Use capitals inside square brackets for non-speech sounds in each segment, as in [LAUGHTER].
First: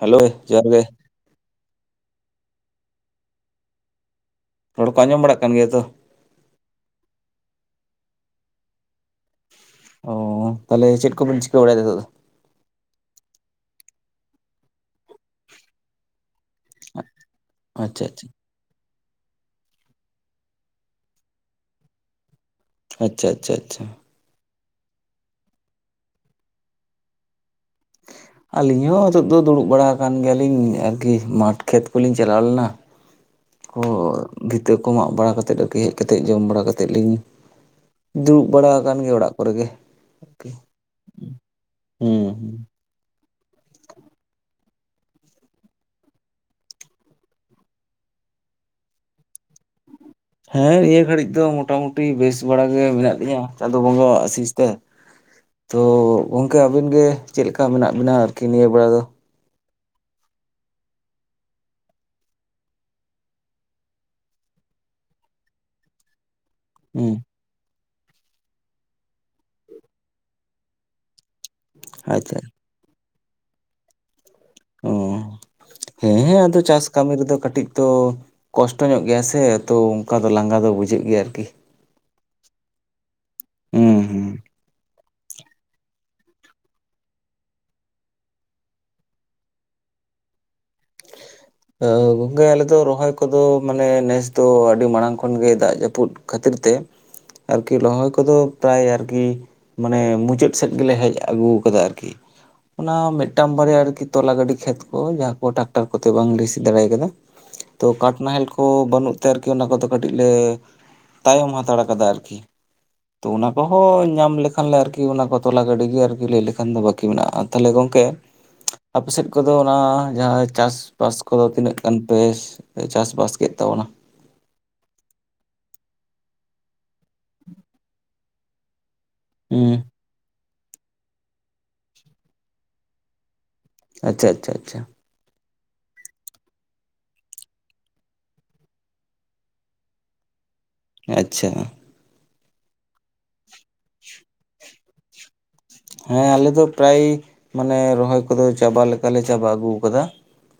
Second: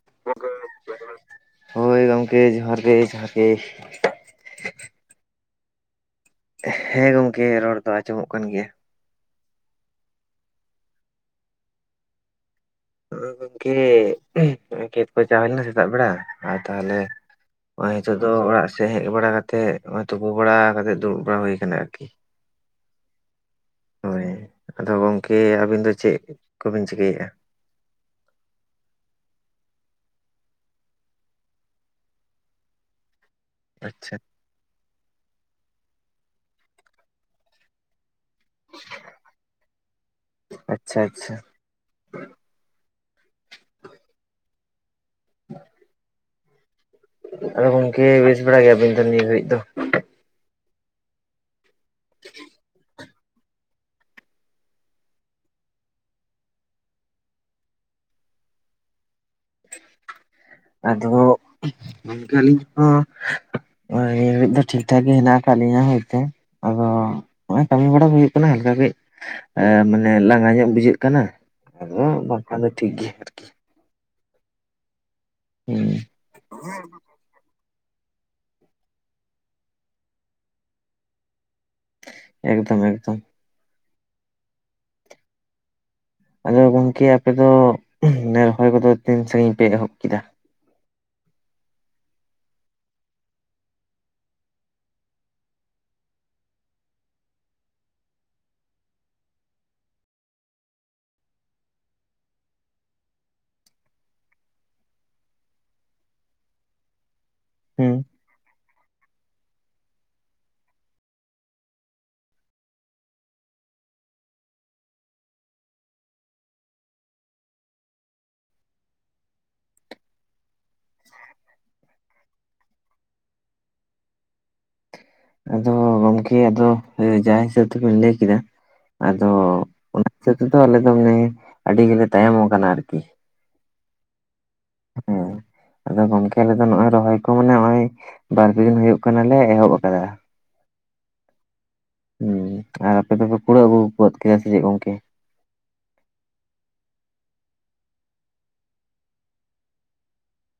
Hello ᱡᱚᱦᱟᱨ ᱜᱮ ᱾ ᱡᱚᱦᱟᱨ ᱜᱮ ᱾ ᱦᱳᱭ ᱜᱚᱢᱠᱮ ᱡᱚᱦᱟᱨ ᱜᱮ ᱡᱚᱦᱟᱨ ᱜᱮ ᱾ ᱨᱚᱲ ᱠᱚ ᱟᱸᱡᱚᱢ ᱵᱟᱲᱟᱜ ᱠᱟᱱ ᱜᱮᱭᱟ ᱛᱚ ᱾ ᱦᱮᱸ ᱜᱚᱝᱠᱮ ᱨᱚᱲ ᱫᱚ ᱟᱸᱡᱚᱢᱚᱜ ᱠᱟᱱ ᱜᱮᱭᱟ ᱾ ᱚᱻ ᱛᱟᱦᱚᱞᱮ ᱪᱮᱫ ᱠᱚᱵᱮᱱ ᱪᱤᱠᱟᱹ ᱵᱟᱲᱟ ᱮᱫᱟ ᱱᱤᱛᱚᱜ ᱫᱚ? ᱜᱚᱝᱠᱮ ᱠᱷᱮᱛ ᱠᱚ ᱪᱟᱣ ᱦᱩᱭ ᱞᱮᱱᱟ ᱥᱮᱛᱟᱜ ᱵᱮᱲᱟ ᱾ ᱟᱨ ᱛᱟᱦᱚᱞᱮ ᱱᱚᱜᱚᱭ ᱟᱪᱪᱷᱟ ᱱᱤᱛᱚᱜ ᱟᱪᱪᱷᱟ ᱫᱚ ᱚᱲᱟᱜ ᱥᱮᱫ ᱦᱮᱡ ᱵᱟᱲᱟ ᱠᱟᱛᱮ ᱱᱚᱜᱚᱭ ᱛᱩᱯᱩ ᱵᱟᱲᱟ ᱠᱟᱛᱮ ᱫᱩᱲᱩᱵ ᱵᱟᱲᱟ ᱦᱩᱭ ᱟᱠᱟᱱᱟ ᱟᱨᱠᱤ ᱾ ᱟᱪᱪᱷᱟ ᱟᱪᱪᱷᱟ ᱟᱪᱪᱷᱟ ᱾ ᱦᱳᱭ, ᱟᱫᱚ ᱜᱚᱝᱠᱮ ᱟᱹᱵᱤᱱ ᱫᱚ ᱪᱮᱫ ᱠᱚᱵᱤᱱ ᱪᱤᱠᱟᱹᱭᱮᱫ-ᱟ? ᱟᱹᱞᱤᱧ ᱦᱚᱸ ᱱᱤᱛᱚᱜ ᱫᱚ ᱫᱩᱲᱩᱵ ᱵᱟᱲᱟ ᱟᱠᱟᱱ ᱜᱮᱭᱟᱞᱤᱧ ᱟᱨᱠᱤ ᱢᱟᱴᱷ ᱠᱷᱮᱛ ᱠᱚᱞᱤᱧ ᱪᱟᱞᱟᱣ ᱞᱮᱱᱟ ᱾ ᱛᱚ ᱟᱪᱪᱷᱟ ᱵᱷᱤᱛᱟᱹ ᱠᱚ ᱢᱟᱜ ᱵᱟᱲᱟ ᱠᱟᱛᱮᱫ ᱟᱨᱠᱤ ᱦᱮᱡ ᱠᱟᱛᱮ ᱡᱚᱢ ᱵᱟᱲᱟ ᱠᱟᱛᱮᱫ ᱞᱤᱧ [INAUDIBLE] ᱫᱩᱲᱩᱵ ᱵᱟᱲᱟ ᱟᱠᱟᱱ ᱜᱮ ᱚᱲᱟᱜ ᱠᱚᱨᱮ ᱜᱮ ᱾ ᱟᱪᱪᱷᱟ ᱟᱪᱪᱷᱟ [INAUDIBLE] ᱦᱮᱸ ᱾ [INAUDIBLE] ᱟᱫᱚ ᱜᱚᱝᱠᱮ ᱵᱮᱥ ᱵᱟᱲᱟ ᱜᱮᱭᱟᱵᱤᱱ ᱱᱤᱭᱟᱹ ᱜᱷᱟᱹᱲᱤᱡ ᱫᱚ? ᱦᱮᱸ ᱱᱤᱭᱟᱹ ᱜᱷᱟᱹᱲᱤᱡ ᱫᱚ ᱢᱳᱚᱴᱟᱢᱩᱴᱤ ᱵᱮᱥ ᱵᱟᱲᱟ ᱜᱮ ᱢᱮᱱᱟᱜ ᱞᱤᱧᱟ ᱪᱟᱸᱫᱳ ᱵᱚᱸᱜᱟᱣᱟᱜ ᱟᱥᱤᱥ ᱛᱮ ᱾ ᱛᱚ ᱜᱚᱝᱠᱮ ᱟᱵᱤᱱ ᱜᱮ ᱪᱮᱫ ᱞᱮᱠᱟ ᱢᱮᱱᱟᱜ ᱵᱤᱱᱟ ᱟᱨᱠᱤ ᱱᱤᱭᱟᱹ ᱵᱮᱲᱟ ᱫᱚ? ᱟᱫᱷᱚ ᱜᱚᱝᱠᱮ ᱟᱹᱞᱤᱧ ᱦᱚᱸ ᱱᱤᱭᱟᱹ ᱜᱷᱟᱹᱲᱤᱡ ᱫᱚ ᱴᱷᱤᱠ ᱴᱷᱟᱠ ᱜᱮ ᱦᱮᱱᱟᱜ ᱟᱠᱟᱫ ᱞᱤᱧᱟ ᱦᱳᱭ ᱛᱳ ᱟᱫᱚ ᱦᱮᱸ ᱾ ᱱᱚᱜᱚᱭ ᱠᱟᱹᱢᱤ ᱵᱟᱲᱟ ᱦᱩᱭᱩᱜ ᱠᱟᱱᱟ ᱦᱟᱞᱠᱟ ᱠᱟᱹᱡ ᱢᱟᱱᱮ ᱞᱟᱸᱜᱟ ᱧᱚᱜ ᱵᱩᱡᱷᱟᱹᱜ ᱠᱟᱱᱟ ᱾ ᱦᱮ ᱟᱪᱪᱷᱟ ᱵᱟᱝᱠᱷᱟᱱ ᱫᱚ ᱴᱷᱤᱠ ᱜᱮᱭᱟ ᱾ ᱚ ᱦᱩᱸ ᱦᱮᱸ ᱦᱮᱸ ᱟᱫᱚ ᱪᱟᱥ ᱠᱟᱹᱢᱤ ᱨᱮᱫᱚ ᱠᱟᱹᱴᱤᱡ ᱛᱚ ᱠᱚᱥᱴᱚ ᱧᱚᱜ ᱜᱮᱭᱟ ᱥᱮ ᱛᱚ ᱚᱱᱠᱟ ᱫᱚ ᱞᱟᱸᱜᱟ ᱫᱚ ᱵᱩᱡᱷᱟᱹᱜ ᱜᱮᱭᱟ ᱟᱨᱠᱤ ᱾ ᱮᱠᱫᱚᱢ ᱮᱠᱫᱚᱢ ᱾ ᱦᱩᱸ ᱦᱩᱸ ᱾ [INAUDIBLE] ᱟᱫᱚ ᱜᱚᱝᱠᱮ ᱟᱯᱮ ᱫᱚ ᱨᱚᱦᱚᱭ ᱠᱚᱫᱚ ᱛᱤᱱ ᱥᱟᱹᱜᱤᱧ ᱯᱮ ᱮᱦᱚᱵ ᱠᱮᱫᱟ? [INAUDIBLE] ᱜᱚᱝᱠᱮ ᱟᱞᱮ ᱫᱚ ᱨᱚᱦᱚᱭ ᱠᱚᱫᱚ ᱢᱟᱱᱮ ᱱᱮᱥ ᱫᱚ ᱟᱹᱰᱤ ᱢᱟᱲᱟᱝ ᱠᱷᱚᱱᱜᱮ ᱫᱟᱜ ᱡᱟᱹᱯᱩᱫ ᱠᱷᱟᱹᱛᱤᱨ ᱛᱮ ᱟᱨᱠᱤ ᱨᱚᱦᱚᱭ ᱠᱚᱫᱚ ᱯᱨᱟᱭ ᱟᱨᱠᱤ ᱢᱟᱱᱮ ᱢᱩᱪᱟᱹᱫ ᱥᱮᱫ ᱜᱮᱞᱮ ᱦᱮᱡ ᱟᱹᱜᱩ ᱠᱟᱫᱟ ᱟᱨᱠᱤ ᱾ ᱚᱱᱟ ᱢᱤᱫᱴᱟᱝ ᱵᱟᱨᱭᱟ ᱟᱨᱠᱤ ᱛᱚᱞᱟ ᱜᱟᱹᱰᱤ ᱠᱷᱮᱛ ᱠᱚ ᱡᱟᱦᱟᱸ ᱠᱚ ᱴᱟᱠ ᱴᱟᱨ ᱠᱚᱛᱮ ᱵᱟᱝ ᱞᱮ ᱥᱤ ᱫᱟᱲᱮ ᱟᱠᱟᱫᱟ ᱛᱳ ᱦᱩᱸ ᱠᱟᱴ ᱱᱟᱦᱮᱞ ᱠᱚ ᱵᱟᱹᱱᱩᱜ ᱛᱮ ᱟᱨᱠᱤ ᱚᱱᱟ ᱠᱚᱫᱚ ᱠᱟᱹᱴᱤᱡ ᱞᱮ ᱛᱟᱭᱚᱢ ᱦᱟᱛᱟᱲ ᱠᱟᱫᱟ ᱟᱨᱠᱤ᱾ ᱛᱚ ᱚᱱᱟ ᱠᱚᱦᱚᱸ ᱧᱟᱢ ᱞᱮᱠᱷᱟᱱ ᱞᱮ ᱟᱨᱠᱤ ᱚᱱᱟ ᱠᱚ ᱛᱚᱞᱟ ᱜᱟᱹᱰᱤ ᱜᱮ ᱟᱨᱠᱤ ᱞᱟᱹᱭ ᱞᱮᱠᱷᱟᱱ ᱫᱚ ᱵᱟᱠᱤ ᱢᱮᱱᱟᱜ-ᱟ᱾ ᱟᱨ ᱛᱟᱦᱚᱞᱮ ᱜᱚᱝᱠᱮ ᱟᱯᱮ ᱥᱮᱜ ᱠᱚᱫᱚ ᱚᱱᱟ ᱡᱟᱦᱟᱸ ᱪᱟᱥ ᱵᱟᱥ ᱠᱚᱫᱚ ᱛᱤᱱᱟᱹᱜ ᱜᱟᱱ ᱯᱮ ᱪᱟᱥ ᱵᱟᱥ ᱠᱮᱜ ᱛᱟᱵᱚᱱᱟ? ᱟᱫᱚ ᱜᱚᱝᱠᱮ ᱟᱫᱚ ᱮ ᱡᱟᱦᱟ ᱦᱤᱥᱟᱹᱵ ᱛᱮᱵᱤᱱ ᱞᱟᱹᱭ ᱠᱮᱫᱟ, ᱟᱫᱚ ᱩᱸ ᱚᱱᱟ ᱦᱤᱥᱟᱹᱵ ᱛᱮᱫᱚ ᱟᱞᱮ ᱫᱚ ᱢᱟᱱᱮ ᱟᱹᱰᱤ ᱜᱮᱞᱮ ᱛᱟᱭᱚᱢ ᱟᱠᱟᱱᱟ ᱟᱨᱠᱤ᱾ ᱟᱪᱪᱷᱟ ᱟᱪᱪᱷᱟ ᱟᱪᱪᱷᱟ᱾ ᱦᱮᱸ ᱟᱫᱚ ᱜᱚᱝᱠᱮ ᱟᱞᱮᱫᱚ ᱱᱚᱜᱭ ᱨᱚᱦᱚᱭ ᱠᱚ ᱢᱟᱱᱮ ᱚᱭ ᱵᱟᱨ ᱯᱮ ᱫᱤᱱ ᱦᱩᱭᱩᱜ ᱠᱟᱱᱟᱞᱮ ᱮᱦᱚᱵ ᱠᱟᱫᱟ᱾ ᱟᱪᱪᱷᱟ᱾ ᱦᱩ ᱟᱨ ᱟᱯᱮ ᱫᱚᱯᱮ ᱯᱩᱲᱟᱹᱣ ᱟᱹᱜᱩ ᱜᱚᱫ ᱠᱮᱜᱟ ᱥᱮᱥᱮᱜ ᱜᱚᱝᱠᱮ? ᱦᱮᱸ ᱟᱞᱮ ᱫᱚ ᱯᱨᱟᱭ ᱢᱟᱱᱮ ᱨᱚᱦᱚᱭ ᱠᱚᱫᱚ ᱪᱟᱵᱟ ᱞᱮᱠᱟᱞᱮ ᱪᱟᱵᱟ ᱟᱹᱜᱩ ᱟᱠᱟᱫᱟ᱾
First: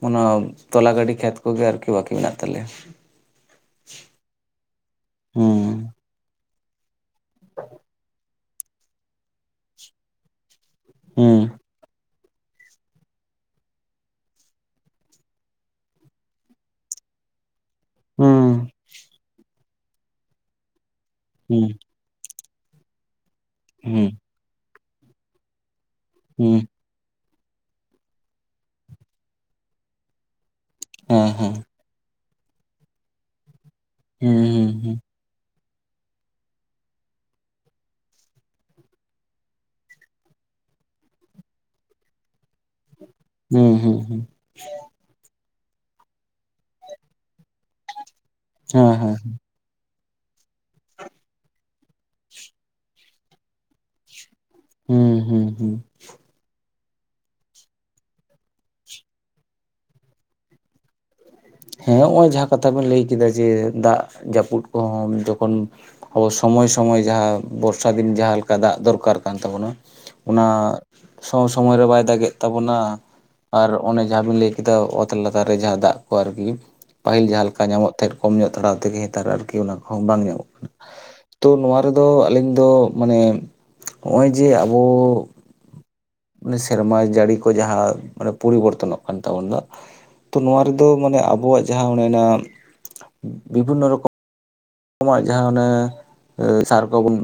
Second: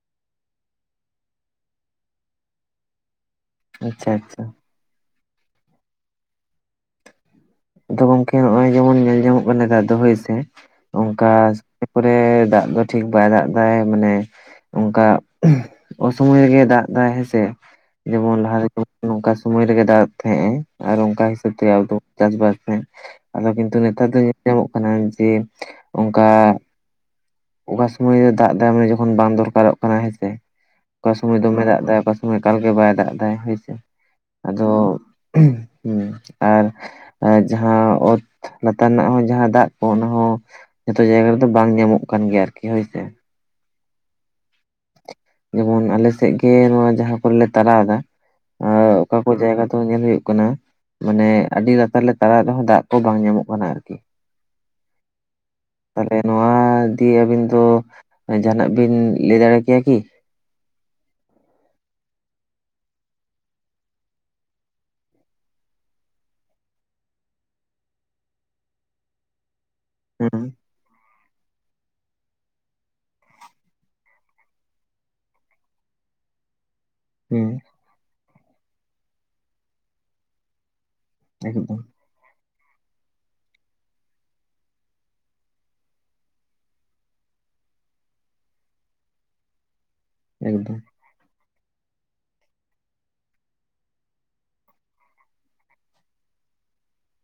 ᱚᱱᱟ ᱛᱚᱞᱟ ᱜᱟᱹᱰᱤ ᱠᱷᱮᱛ ᱠᱚᱜᱮ ᱟᱨᱠᱤ ᱵᱟᱠᱤ ᱢᱮᱱᱟᱜ ᱛᱟᱞᱮᱭᱟ᱾ ᱟᱪᱪᱷᱟ ᱟᱪᱪᱷᱟ᱾ ᱦᱩᱸ᱾ ᱟᱫᱚ ᱜᱚᱝᱠᱮ ᱱᱚᱜᱚᱭ ᱡᱮᱢᱚᱱ ᱧᱮᱞ ᱧᱟᱢᱚᱜ ᱠᱟᱱᱟ ᱱᱮᱛᱟᱨ ᱫᱚ ᱦᱳᱭ ᱥᱮ, ᱚᱝᱠᱟ ᱦᱩᱸ ᱯᱚᱨᱮ ᱫᱟᱜ ᱫᱚ ᱴᱷᱤᱠ ᱵᱟᱭ ᱫᱟᱜ ᱮᱫᱟᱭ ᱢᱟᱱᱮ ᱚᱝᱠᱟ ᱚᱥᱚᱢᱚᱭ ᱨᱮᱜᱮ ᱫᱟᱜ ᱮᱫᱟᱭ ᱦᱮᱸᱥᱮ᱾ ᱡᱮᱢᱚᱱ ᱞᱟᱦᱟ ᱦᱩᱸ ᱨᱮᱠᱚ ᱱᱚᱝᱠᱟ ᱥᱩᱢᱟᱹᱭ ᱨᱮᱜᱮ ᱫᱟᱜ ᱛᱟᱦᱮᱸᱜ ᱮ ᱟᱨ ᱚᱝᱠᱟ ᱦᱤᱥᱟᱹᱵ ᱦᱩᱸ ᱛᱮᱜᱮ ᱟᱵᱚ ᱪᱟᱥ ᱵᱟᱥ ᱨᱮ ᱟᱫᱚ ᱠᱤᱱᱛᱩ ᱱᱮᱛᱟᱨ ᱦᱩᱸ ᱫᱚ ᱧᱮᱞ ᱧᱟᱢᱚᱜ ᱠᱟᱱᱟ ᱡᱮ ᱚᱝᱠᱟ ᱦᱩᱸ ᱚᱠᱟ ᱥᱩᱢᱟᱹᱭ ᱨᱮ ᱫᱟᱜ ᱫᱟᱜᱢᱟᱲᱤ ᱡᱚᱠᱷᱚᱱ ᱵᱟᱝ ᱫᱚᱨᱠᱟᱨᱚᱜ ᱠᱟᱱᱟ ᱦᱮᱸᱥᱮ, ᱚᱠᱟ ᱦᱮᱸ ᱥᱚᱢᱟᱹᱭ ᱦᱮᱸ ᱫᱚᱢᱮ ᱫᱟᱜ ᱮᱫᱟᱭ ᱚᱠᱟ ᱮᱠᱟᱞ ᱜᱮ ᱵᱟᱭ ᱫᱟᱜ ᱮᱫᱟᱭ ᱦᱳᱭᱥᱮ, ᱦᱩᱸ ᱦᱩᱸ ᱟᱫᱚ ᱦᱩᱸ ᱟᱨ ᱟᱨ ᱡᱟᱦᱟᱸ ᱚᱛ ᱞᱟᱛᱟᱨ ᱨᱮᱱᱟᱜ ᱦᱚᱸ ᱡᱟᱦᱟᱸ ᱫᱟᱜ ᱠᱚ ᱚᱱᱟ ᱦᱚᱸ ᱡᱚᱛᱚ ᱡᱟᱭᱜᱟ ᱨᱮᱫᱚ ᱵᱟᱝ ᱧᱟᱢᱚᱜ ᱠᱟᱱ ᱜᱮᱭᱟ ᱟᱨᱠᱤ ᱦᱳᱭᱥᱮ᱾ ᱦᱩᱸ ᱦᱩᱸ᱾ ᱡᱮᱢᱚᱱ ᱟᱞᱮ ᱥᱮᱜ ᱜᱮ ᱱᱚᱣᱟ ᱡᱟᱦᱟᱸ ᱠᱚᱨᱮᱞᱮ ᱛᱟᱨᱟᱣ ᱮᱫᱟ ᱦᱮᱸ ᱟᱜ ᱚᱠᱟ ᱦᱮᱸ ᱠᱚ ᱡᱟᱭᱜᱟ ᱫᱚ ᱧᱮᱞ ᱦᱩᱭᱩᱜ ᱠᱟᱱᱟ ᱢᱟᱱᱮ ᱟᱹᱰᱤ ᱞᱟᱛᱟᱨ ᱞᱮ ᱛᱟᱲᱟᱣᱮᱜ ᱨᱮᱦᱚᱸ ᱫᱟᱜ ᱠᱚ ᱵᱟᱝ ᱧᱟᱢᱚᱜ ᱠᱟᱱᱟ ᱟᱨᱠᱤ᱾ ᱦᱩᱸ ᱦᱩᱸ ᱦᱩᱸ ᱛᱟᱞᱮ ᱱᱚᱣᱟ ᱫᱤ ᱟᱹᱵᱤᱱ ᱫᱚ ᱡᱟᱦᱟᱸᱱᱟᱜ ᱵᱤᱱ ᱞᱟᱹᱭ ᱫᱟᱲᱮ ᱠᱮᱭᱟ ᱠᱤ? ᱦᱮᱸ ᱦᱚᱜᱚᱭ ᱡᱟᱦᱟᱸ ᱠᱟᱛᱷᱟ ᱵᱤᱱ ᱞᱟᱹᱭ ᱠᱮᱫᱟ ᱡᱮ, ᱫᱟᱜ ᱡᱟᱹᱯᱩᱫ ᱠᱚᱦᱚᱸ ᱡᱚᱠᱷᱚᱱ ᱟᱵᱚ ᱥᱚᱢᱚᱭ ᱥᱚᱢᱚᱭ ᱡᱟᱦᱟᱸ ᱵᱚᱨᱥᱟ ᱫᱤᱱ ᱡᱟᱦᱟᱸ ᱞᱮᱠᱟ ᱫᱟᱜ ᱫᱚᱨᱠᱟᱨ ᱠᱟᱱ ᱛᱟᱵᱚᱱᱟ, ᱦᱮᱸ ᱚᱱᱟ ᱥᱚ ᱥᱚᱢᱚᱭ ᱨᱮ ᱵᱟᱭ ᱫᱟᱜᱮᱜ ᱛᱟᱵᱚᱱᱟ᱾ ᱟᱨ ᱚᱱᱮ ᱡᱟᱦᱟᱸᱵᱤᱱ ᱞᱟᱹᱭ ᱠᱮᱫᱟ ᱚᱛ ᱞᱟᱛᱟᱨ ᱨᱮ ᱡᱟᱦᱟᱸ ᱫᱟᱜ ᱠᱚ ᱟᱨᱠᱤ, ᱯᱟᱹᱦᱤᱞ ᱡᱟᱦᱟᱸ ᱦᱮᱸ ᱞᱮᱠᱟ ᱧᱟᱢᱚᱜ ᱛᱮᱫ ᱠᱚᱢ ᱧᱚᱜ ᱛᱷᱟᱲᱟᱣ ᱛᱮᱜᱮ ᱱᱮᱛᱟᱨ ᱟᱨᱠᱤ ᱚᱱᱟ ᱠᱚᱦᱚᱸ ᱵᱟᱝ ᱧᱟᱢᱚᱜ ᱠᱟᱱᱟ, ᱛᱳ ᱱᱚᱣᱟ ᱮᱠᱫᱚᱢ ᱨᱮ ᱫᱚ ᱟᱹᱞᱤᱧ ᱫᱚ ᱢᱟᱱᱮ ᱦᱚᱜᱚᱭ ᱡᱮ ᱟᱵᱚ ᱥᱮᱨᱢᱟ ᱡᱟᱹᱲᱤ ᱠᱚ ᱡᱟᱦᱟᱸ ᱢᱟᱱᱮ ᱯᱚᱨᱤᱵᱚᱨᱛᱚᱱᱚᱜ ᱠᱟᱱ ᱛᱟᱵᱳ ᱫᱚ, ᱛᱚ ᱱᱚᱣᱟ ᱮᱠᱫᱚᱢ ᱨᱮᱫᱚ ᱢᱟᱱᱮ ᱟᱵᱚᱣᱟᱜ ᱡᱟᱦᱟᱸ ᱚᱱᱮᱱᱟ, ᱵᱤᱵᱷᱤᱱᱱᱚ ᱨᱚᱠᱚᱢ ᱠᱚᱢᱟᱜ ᱡᱟᱦᱟᱸ ᱚᱱᱮ ᱥᱟᱨ ᱠᱚᱵᱩᱱ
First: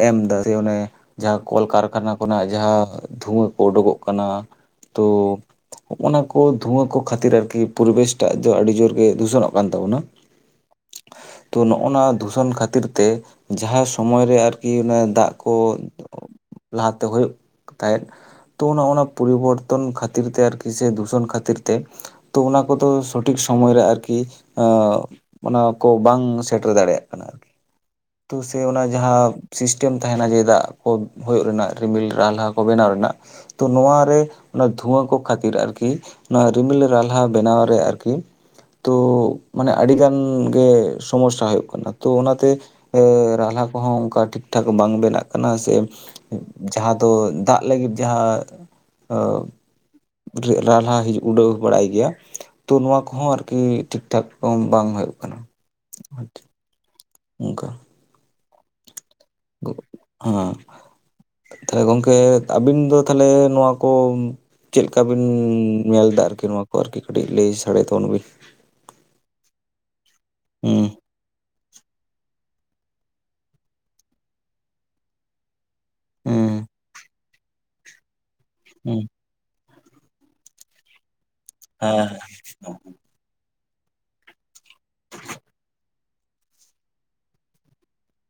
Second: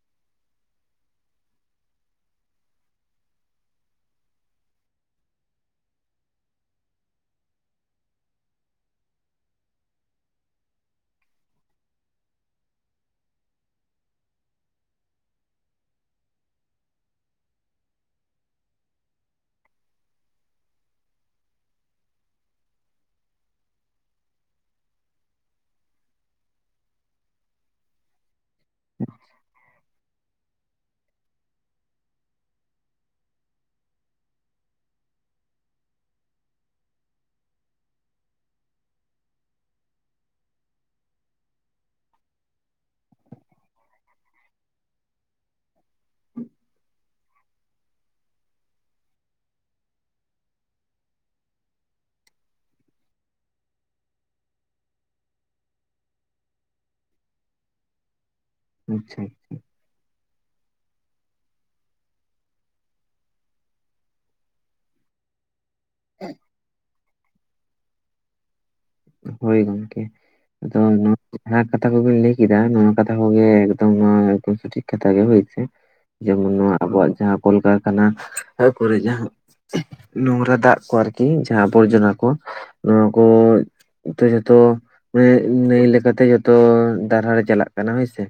ᱮᱢ ᱫᱟ ᱥᱮ ᱚᱱᱮ ᱡᱟᱦᱟᱸ ᱠᱚᱞᱠᱟᱨᱠᱷᱟᱱᱟ ᱠᱷᱚᱱᱟᱜ ᱡᱟᱦᱟᱸ ᱛᱷᱩᱣᱟᱹ ᱠᱚ ᱳᱰᱳᱠᱚᱜ ᱠᱟᱱᱟ, ᱛᱚ ᱦᱚᱜᱚᱱᱟ ᱠᱚ ᱫᱷᱩᱣᱟᱹ ᱠᱚ ᱠᱷᱟᱹᱛᱤᱨ ᱟᱨᱠᱤ ᱯᱩᱨᱮᱵᱮᱥ ᱴᱟᱜ ᱫᱚ ᱟᱹᱰᱤ ᱡᱳᱨ ᱜᱮ ᱫᱷᱩᱥᱚᱱᱚᱜ ᱠᱟᱱ ᱛᱟᱵᱚᱱᱟ᱾ ᱛᱚ ᱱᱚᱜ ᱚᱱᱟ ᱫᱩᱥᱚᱱ ᱠᱷᱟᱹᱛᱤᱨ ᱛᱮ ᱡᱟᱦᱟᱸ ᱥᱩᱢᱚᱭ ᱨᱮ ᱟᱨᱠᱤ ᱚᱱᱮ ᱫᱟᱜ ᱠᱚ ᱞᱟᱦᱟᱛᱮ ᱦᱳᱭᱳᱜ ᱛᱟᱦᱮᱸᱫ᱾ ᱛᱚ ᱚᱱᱟ ᱚᱱᱟ ᱯᱚᱨᱤᱵᱚᱨᱛᱚᱱ ᱠᱷᱟᱹᱛᱤᱨ ᱛᱮ ᱟᱨᱠᱤ ᱥᱮ ᱫᱩᱥᱚᱱ ᱠᱷᱟᱹᱛᱤᱨ ᱛᱮ, ᱛᱚ ᱚᱱᱟ ᱠᱚᱫᱚ ᱥᱚᱴᱷᱤᱠ ᱥᱚᱢᱚᱭ ᱨᱮ ᱟᱨᱠᱤ ᱚᱱᱟ ᱠᱚ ᱵᱟᱝ ᱥᱮᱴᱮᱨ ᱫᱟᱲᱮᱭᱟᱜ ᱠᱟᱱᱟ ᱟᱨᱠᱤ ᱛᱚ ᱥᱮ ᱚᱱᱟ ᱡᱟᱦᱟᱸ ᱥᱤᱥᱴᱮᱢ ᱛᱟᱦᱮᱱᱟ ᱡᱮ ᱫᱟᱜ ᱠᱚ ᱦᱩᱭᱳᱜ ᱨᱮᱱᱟᱜ ᱨᱤᱢᱤᱞ ᱨᱟᱦᱞᱟ ᱠᱚ ᱵᱮᱱᱟᱣ ᱨᱮᱱᱟᱜ ᱛᱚ ᱱᱚᱣᱟᱨᱮ ᱚᱱᱟ ᱫᱷᱩᱣᱟᱹ ᱠᱚ ᱠᱷᱟᱹᱛᱤᱨ ᱟᱨᱠᱤ, ᱱᱚᱣᱟ ᱨᱤᱢᱤᱞ ᱨᱟᱞᱦᱟ ᱵᱮᱱᱟᱣ ᱨᱮ ᱟᱨᱠᱤ ᱛᱚ ᱢᱟᱱᱮ ᱟᱹᱰᱤᱜᱟᱱ ᱜᱮ, ᱥᱚᱢᱚᱥᱥᱟ ᱦᱩᱭᱩᱜ ᱠᱟᱱᱟ ᱛᱚ ᱚᱱᱟᱛᱮ ᱨᱟᱦᱞᱟ ᱠᱚᱦᱚᱸ ᱚᱱᱠᱟ ᱴᱷᱤᱠ ᱠᱷᱟᱠ ᱵᱟᱝ ᱵᱮᱱᱟᱜ ᱠᱟᱱᱟ ᱥᱮ, ᱡᱟᱦᱟᱸ ᱫᱚ ᱫᱟᱜ ᱞᱟᱹᱜᱤᱫ ᱡᱟᱦᱟᱸ ᱨᱟᱦᱞᱟ ᱦᱤᱡᱩᱜ ᱩᱰᱟᱹᱣ ᱵᱟᱲᱟᱭ ᱜᱮᱭᱟ᱾ ᱛᱚ ᱱᱚᱣᱟ ᱠᱚᱦᱚᱸ ᱟᱨᱠᱤ ᱴᱷᱤᱠ ᱴᱷᱟᱠ ᱵᱟᱝ ᱦᱩᱭᱩᱜ ᱠᱟᱱᱟ᱾ ᱚᱱᱠᱟ᱾ ᱟᱪᱷᱟ ᱟᱪᱷᱟ᱾ ᱦᱚᱸ᱾ ᱛᱟᱦᱚᱞᱮ ᱜᱚᱢᱠᱮ ᱟᱹᱵᱤᱱ ᱫᱚ ᱛᱟᱦᱚᱞᱮ ᱱᱚᱣᱟ ᱠᱚ ᱪᱮᱫᱠᱟ ᱵᱤᱱ ᱧᱮᱞ ᱮᱫᱟ ᱟᱨᱠᱤ ᱱᱚᱣᱟ ᱠᱚ ᱟᱨᱠᱤ ᱠᱟᱹᱴᱤᱡ ᱞᱟᱹᱭ ᱥᱟᱰᱮ ᱛᱟᱵᱚᱱᱵᱤᱱ᱾ ᱦᱳᱭ ᱜᱚᱢᱠᱮ ᱾ ᱟᱫᱚ ᱦᱩᱸ ᱱᱚᱣᱟ ᱡᱟᱦᱟᱸ ᱠᱟᱛᱷᱟ ᱠᱚᱵᱤᱱ ᱞᱟᱹᱭ ᱠᱮᱫᱟ ᱱᱚᱶᱟ ᱠᱟᱛᱷᱟ ᱠᱚᱜᱮ ᱮᱠᱫᱚᱢ ᱱᱚᱶᱟ ᱮᱠᱫᱚᱢ ᱥᱚᱴᱷᱤᱠ ᱠᱟᱛᱷᱟ ᱜᱮ ᱦᱳᱭ ᱥᱮ ᱡᱮᱢᱚᱱ ᱦᱩᱸ ᱱᱚᱣᱟ ᱟᱵᱚᱣᱟᱜ ᱡᱟᱦᱟᱸ ᱠᱚᱞᱠᱟᱨᱠᱷᱟᱱᱟ ᱠᱚᱨᱮ ᱦᱩᱸ ᱡᱟᱦᱟᱸ ᱱᱚᱝᱨᱟ ᱫᱟᱜ ᱠᱚ ᱟᱨᱠᱤ ᱡᱟᱦᱟᱸ ᱟᱵᱚᱨᱡᱚᱱᱟ ᱦᱮᱸ ᱠᱚ ᱱᱚᱣᱟᱠᱩ, ᱛᱚ ᱡᱚᱛᱚ ᱢᱮ ᱱᱟᱹᱭ ᱞᱮᱠᱟᱛᱮ ᱡᱚᱛᱚ ᱫᱟᱨᱦᱟᱨᱮ ᱪᱟᱞᱟᱜ ᱠᱟᱱᱟ ᱦᱳᱭᱥᱮ᱾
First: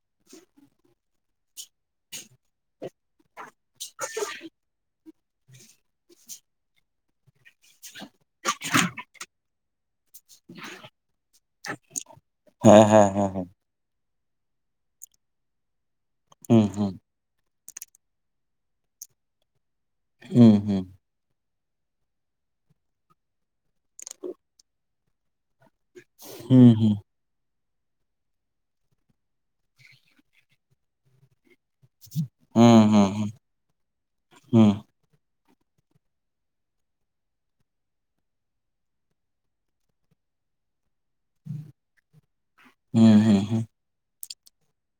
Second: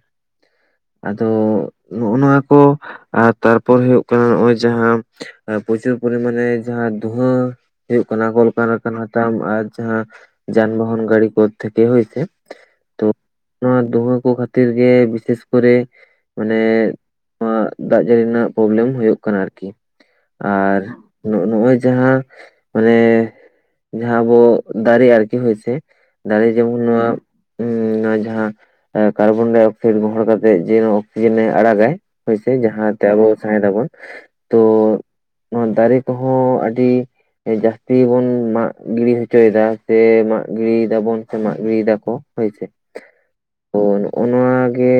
ᱟᱫᱚ ᱱᱚᱜᱚ ᱱᱚᱣᱟ ᱠᱚ᱾ ᱟᱨ ᱛᱟᱨᱯᱚᱨ ᱦᱩᱭᱩᱜ ᱠᱟᱱᱟ ᱱᱚᱜᱼᱚᱭ ᱡᱟᱦᱟᱸ ᱯᱨᱚᱪᱩᱨ ᱯᱚᱨᱤᱢᱟᱱᱮ ᱡᱟᱦᱟᱸ ᱫᱷᱩᱦᱟᱹ᱾ [INAUDIBLE] ᱦᱩᱭᱩᱜ ᱠᱟᱱᱟ ᱠᱚᱠᱟ ᱞᱮᱠᱟ ᱛᱟᱢ ᱟᱨ ᱡᱟᱦᱟᱸ, ᱡᱟᱱ ᱵᱟᱦᱚᱱ ᱜᱟᱲᱤ ᱠᱚᱚᱫᱷ ᱦᱩᱭ ᱥᱮ ᱦᱮᱸ ᱦᱮᱸ ᱛᱚ, ᱦᱮᱸ ᱦᱮᱸ ᱱᱚᱣᱟ ᱫᱩᱦᱟᱹ ᱠᱚ ᱠᱷᱟᱹᱛᱤᱨ ᱜᱮ ᱵᱤᱥᱮᱥ ᱠᱚᱨᱮ ᱢᱟᱱᱮ ᱦᱩᱸ ᱦᱩᱸ ᱱᱚᱣᱟ ᱫᱟᱜ ᱡᱟᱹᱲᱤ ᱨᱮᱱᱟᱜ ᱯᱨᱚᱵᱞᱮᱢ ᱦᱩᱭᱩᱜ ᱠᱟᱱᱟ ᱟᱨᱠᱤ ᱦᱩᱸ ᱟᱨ ᱦᱩᱸ ᱱᱚᱜ ᱚᱚᱭ ᱡᱟᱦᱟᱸ ᱢᱟᱱᱮ ᱡᱟᱦᱟᱸ ᱟᱵᱚ ᱫᱟᱨᱮ ᱟᱨᱠᱤ ᱦᱚᱳᱭᱥᱮ᱾ ᱫᱟᱨᱮ ᱦᱩᱸ ᱦᱩᱸ ᱡᱮᱢᱚᱱ ᱦᱩᱸ ᱱᱚᱣᱟ᱾ ᱱᱚᱣᱟ ᱡᱟᱦᱟᱸ ᱠᱟᱨᱵᱚᱱᱰᱟᱭ ᱚᱠᱥᱟᱭᱤᱰ ᱢᱚᱦᱚᱲ ᱠᱟᱛᱮᱜ ᱡᱮ ᱱᱚᱣᱟ ᱚᱠᱥᱤᱡᱮᱱ ᱮ ᱟᱲᱟᱜᱟᱭ᱾ ᱦᱳᱭᱥᱮ ᱦᱩᱸ ᱦᱩᱸ ᱡᱟᱦᱟᱸᱛᱮ ᱦᱩᱸ ᱟᱵᱚ ᱥᱟᱣᱦᱮᱫ ᱫᱟᱵᱚᱱ ᱛᱚ, ᱦᱩᱸ ᱱᱚᱣᱟ ᱫᱟᱨᱮ ᱠᱚᱦᱚᱸ ᱟᱹᱰᱤ ᱡᱟᱹᱥᱛᱤ ᱵᱚᱱ ᱢᱟᱜ ᱜᱤᱰᱤ ᱦᱚᱪᱚᱭᱮᱫᱟ᱾ ᱥᱮ ᱢᱟᱜ ᱜᱤᱲᱤᱭ ᱫᱟᱵᱚᱱ ᱥᱮ ᱢᱟᱜ ᱜᱤᱰᱤᱭ ᱫᱟᱠᱚ ᱦᱳᱭᱥᱮ᱾ ᱦᱩᱸ ᱦᱩᱸ ᱦᱩᱸ ᱛᱚ ᱱᱚᱜᱼᱚᱣᱟ ᱜᱮ,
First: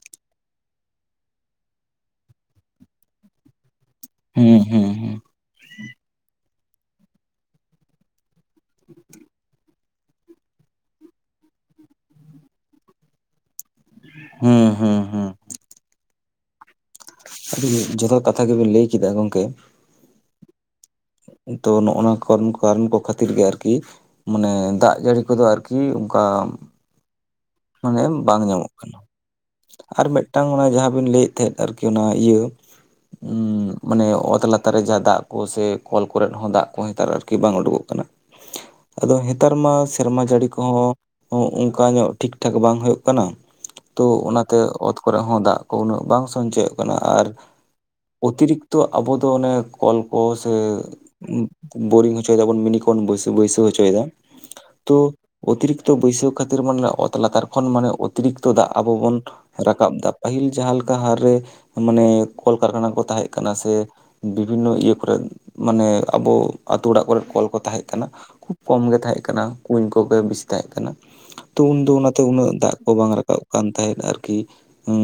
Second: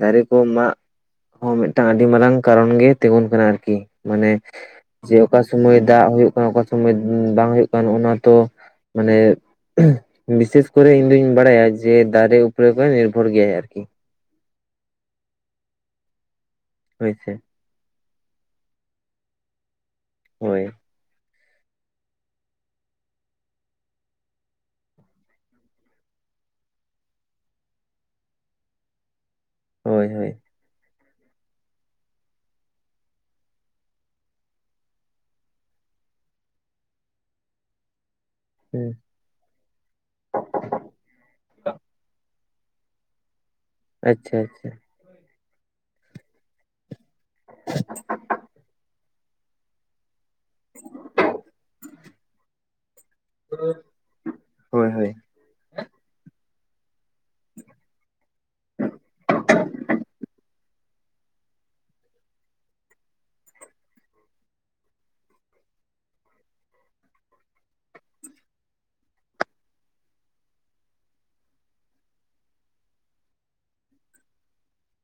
ᱫᱟᱨᱮ ᱠᱚ ᱢᱟᱜ ᱦᱚᱸ ᱢᱤᱫᱴᱟᱝ ᱟᱹᱰᱤ ᱢᱟᱨᱟᱝ ᱠᱟᱨᱚᱱ ᱜᱮ ᱛᱤᱸᱜᱩᱱ ᱠᱟᱱᱟ ᱟᱨᱠᱤ᱾ ᱢᱟᱱᱮ ᱡᱮ ᱚᱠᱟ ᱥᱩᱢᱟᱹᱭ ᱫᱟᱜᱳᱜ ᱠᱟᱱ ᱚᱠᱟ ᱥᱩᱢᱟᱹᱭ ᱵᱟᱝ ᱦᱳᱜ ᱠᱟᱱ ᱚᱱᱟ ᱛᱚ ᱢᱟᱱᱮ, ᱵᱤᱥᱮᱥ ᱠᱚᱨᱮ ᱤᱧ ᱫᱩᱧ ᱵᱟᱲᱟᱭᱟ ᱡᱮ ᱫᱟᱨᱮ ᱩᱯᱚᱨ ᱠᱚ ᱱᱤᱨᱵᱷᱚᱨ ᱜᱮᱭᱟᱭ ᱟᱨᱠᱤ᱾ ᱦᱩᱸ ᱦᱩᱸ ᱦᱩᱸ᱾ ᱦᱳᱭᱥᱮ᱾ ᱟᱹᱰᱤ ᱡᱚᱛᱷᱟᱛ ᱠᱟᱛᱷᱟ ᱜᱮᱵᱮᱱ ᱞᱟᱹᱭ ᱠᱮᱫᱟ ᱜᱚᱢᱠᱮ᱾ ᱦᱳᱭ᱾ ᱛᱚ ᱱᱚᱜ ᱱᱚᱣᱟ ᱠᱟᱨᱚᱱ ᱠᱚ ᱠᱷᱟᱹᱛᱤᱨ ᱜᱮ ᱟᱨᱠᱤ, ᱢᱟᱱᱮ ᱫᱟᱜ ᱡᱟᱹᱲᱤ ᱠᱚᱫᱚ ᱟᱨᱠᱤ ᱚᱱᱠᱟ ᱢᱟᱱᱮ ᱵᱟᱝ ᱧᱟᱢᱚᱜ ᱠᱟᱱᱟ ᱦᱳᱭ ᱟᱨ ᱦᱳᱭ ᱢᱤᱫᱴᱟᱝ ᱚᱱᱟ ᱡᱟᱦᱟᱸ ᱵᱤᱱ ᱞᱟᱹᱭᱮᱫ ᱛᱟᱦᱮᱸᱫ ᱟᱨᱠᱤ ᱚᱱᱟ ᱤᱭᱟᱹ ᱢᱟᱱᱮ ᱚᱛ ᱞᱟᱛᱟᱨ ᱨᱮ ᱡᱟ ᱫᱟᱜ ᱠᱚ ᱥᱮ ᱠᱚᱞ ᱠᱚᱨᱮᱮᱫ ᱦᱚᱸ ᱫᱟᱜ ᱠᱚ ᱦᱟᱮᱛᱟᱨ ᱟᱨᱠᱤ ᱵᱟᱝ ᱩᱰᱩᱠᱚᱜ ᱠᱟᱱᱟ᱾ [UNINTELLIGIBLE] ᱦᱩᱸ᱾ ᱟᱫᱚ ᱦᱸᱮᱛᱟᱨ ᱢᱟ ᱥᱮᱨᱢᱟ ᱡᱟᱹᱲᱤ ᱠᱚᱦᱚᱸ ᱚᱝᱠᱟ ᱧᱚᱜ ᱴᱷᱤᱠ ᱴᱷᱟᱠ ᱵᱟᱝ ᱦᱳᱭᱩᱳᱜ ᱠᱟᱱᱟ᱾ ᱛᱚ ᱟᱪᱪᱷᱟ ᱚᱱᱟᱛᱮ ᱟᱪᱪᱷᱟ ᱚᱛ ᱠᱚᱨᱮ ᱦᱚᱸ ᱫᱟᱜ ᱠᱚ ᱩᱱᱟᱹᱜ ᱵᱟᱝ ᱥᱚᱧᱪᱚᱭᱚᱜ ᱠᱟᱱᱟ ᱟᱨ᱾ ᱚᱛᱤᱨᱤᱠᱛᱚ ᱟᱵᱚ ᱫᱚ ᱚᱱᱮ᱾ ᱠᱚᱞᱠᱚ ᱥᱮ ᱵᱳᱨᱤᱝ ᱦᱚᱪᱚᱭ ᱫᱟᱵᱚᱱ ᱢᱤᱱᱤ ᱠᱚᱱ ᱵᱟᱹᱭ ᱵᱟᱹᱭᱥᱟᱹᱣ ᱦᱚᱪᱚᱭᱫᱟ ᱦᱳᱭ ᱦᱳᱭ ᱛᱚ ᱚᱛᱤᱨᱤᱠᱛᱚ ᱵᱟᱹᱭᱥᱟᱹᱣ ᱠᱷᱟᱛᱤᱨ ᱢᱟᱱᱮ ᱚᱛ᱾ ᱛᱚ ᱞᱟᱛᱟᱨ ᱠᱷᱚᱱ ᱢᱟᱱᱮ ᱚᱛᱤᱨᱤᱠᱛᱚ ᱫᱟᱜ ᱟᱵᱚ ᱵᱚᱱ᱾ ᱨᱟᱠᱟᱵ ᱫᱟ ᱯᱟᱹᱦᱤᱞ ᱡᱟᱸᱦᱟ ᱞᱮᱠᱟ ᱦᱟᱨ ᱨᱮ ᱢᱟᱱᱮ ᱠᱚᱞᱠᱟᱨᱠᱷᱟᱱᱟ ᱠᱚ ᱛᱟᱸᱦᱮᱜ ᱠᱟᱱᱟ ᱥᱮ᱾ ᱵᱤᱵᱷᱤᱱᱱᱚ ᱤᱭᱟᱹ ᱠᱚᱨᱮᱫ ᱢᱟᱱᱮ ᱟᱵᱚ ᱟᱛᱳ ᱚᱲᱟᱜ ᱠᱚᱨᱮᱫ ᱠᱚᱞ ᱠᱚ ᱛᱟᱸᱦᱮᱜ ᱠᱟᱱᱟ᱾ ᱠᱷᱩᱵ ᱠᱚᱢᱜᱮ ᱛᱟᱸᱦᱮᱜ ᱠᱟᱱᱟ ᱠᱩᱧ ᱠᱚᱜᱮ ᱵᱤᱥᱤ ᱛᱟᱸᱦᱮᱜ ᱠᱟᱱᱟ ᱛᱚ ᱩᱱᱫᱚ ᱚᱱᱟ ᱛᱮ ᱩᱱᱟᱹᱜ ᱫᱟᱜ ᱠᱚ ᱵᱟᱝ ᱨᱟᱠᱟᱵ ᱠᱟᱱ ᱛᱟᱸᱦᱮᱫ ᱟᱨᱠᱤ ᱩᱸ᱾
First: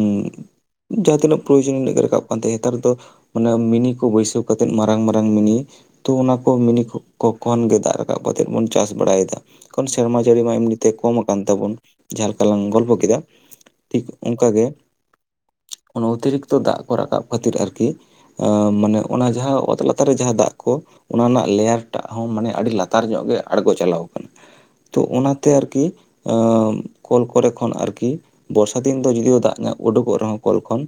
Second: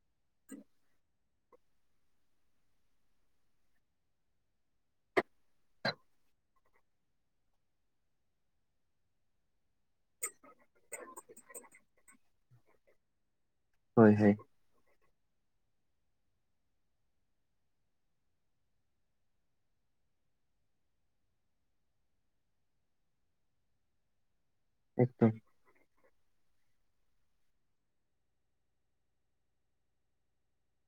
ᱡᱟᱸᱦᱟ ᱛᱤᱱᱟᱹᱜ ᱯᱨᱚᱭᱳᱡᱚᱱ ᱤᱱᱟᱹᱜ ᱜᱮ ᱨᱟᱠᱟᱵ ᱠᱟᱱ ᱛᱟᱸᱦᱮᱜ ᱱᱮᱛᱟᱨ ᱫᱚ ᱢᱟᱱᱮ ᱢᱤᱱᱤ ᱠᱚ ᱵᱟᱹᱭᱥᱟᱹᱣ᱾ ᱠᱟᱛᱮᱫ ᱢᱟᱨᱟᱝ ᱢᱟᱨᱟᱝ ᱢᱮᱱᱤ ᱛᱚ ᱚᱱᱟ ᱠᱚ ᱢᱮᱱᱤ ᱠᱚ᱾ ᱠᱚ ᱠᱷᱚᱱ ᱜᱮ ᱫᱟᱜ ᱨᱟᱠᱟᱵ ᱠᱟᱛᱮᱫ ᱵᱚᱱ ᱪᱟᱥ ᱵᱟᱲᱟᱭᱫᱟ ᱮᱠᱷᱚᱱ ᱥᱮᱨᱢᱟ ᱡᱟᱹᱲᱤ ᱢᱟ ᱮᱢᱱᱤᱛᱮ ᱠᱚᱢ ᱟᱠᱟᱱ ᱛᱟᱵᱚᱱ᱾ ᱡᱟᱸᱦᱟ ᱞᱮᱠᱟ ᱞᱟᱝ ᱜᱚᱞᱯᱷᱚ ᱠᱮᱫᱟ ᱴᱷᱤᱠ ᱦᱳᱭ ᱦᱳᱭ ᱚᱝᱠᱟᱜᱮ᱾ ᱚᱱᱟ ᱚᱛᱤᱨᱤᱠᱛᱚ ᱫᱟᱜ ᱠᱚ ᱨᱟᱠᱟᱵ ᱠᱷᱟᱹᱛᱤᱨ ᱟᱨᱠᱤ᱾ ᱟᱸ ᱢᱟᱱᱮ ᱚᱱᱟ ᱡᱟᱸᱦᱟ ᱚᱛ ᱞᱟᱛᱟᱨ ᱨᱮ ᱡᱟᱸᱦᱟ ᱫᱟᱜ ᱠᱚ᱾ ᱚᱱᱟ ᱨᱮᱱᱟᱜ ᱞᱮᱭᱟᱨ ᱴᱟᱜ ᱦᱚᱸ ᱢᱟᱱᱮ ᱟᱰᱤ ᱞᱟᱛᱟᱨ ᱧᱚᱜ ᱜᱮ ᱟᱸᱬᱜᱚ ᱪᱟᱞᱟᱣ ᱠᱟᱱᱟ᱾ ᱛᱚ ᱮᱠᱫᱚᱢ ᱚᱱᱟᱛᱮ ᱟᱨᱠᱤ ᱟᱻᱢ᱾ ᱠᱚᱞ ᱠᱚᱨᱮ ᱠᱷᱚᱱ ᱟᱨᱠᱤ ᱵᱚᱨᱥᱟ ᱫᱤᱱ ᱫᱚ ᱡᱩᱫᱤᱳ ᱫᱟᱜ ᱧᱟ ᱩᱰᱩᱠᱚᱜ ᱨᱮᱦᱚᱸ ᱠᱚᱞ ᱠᱷᱚᱱ᱾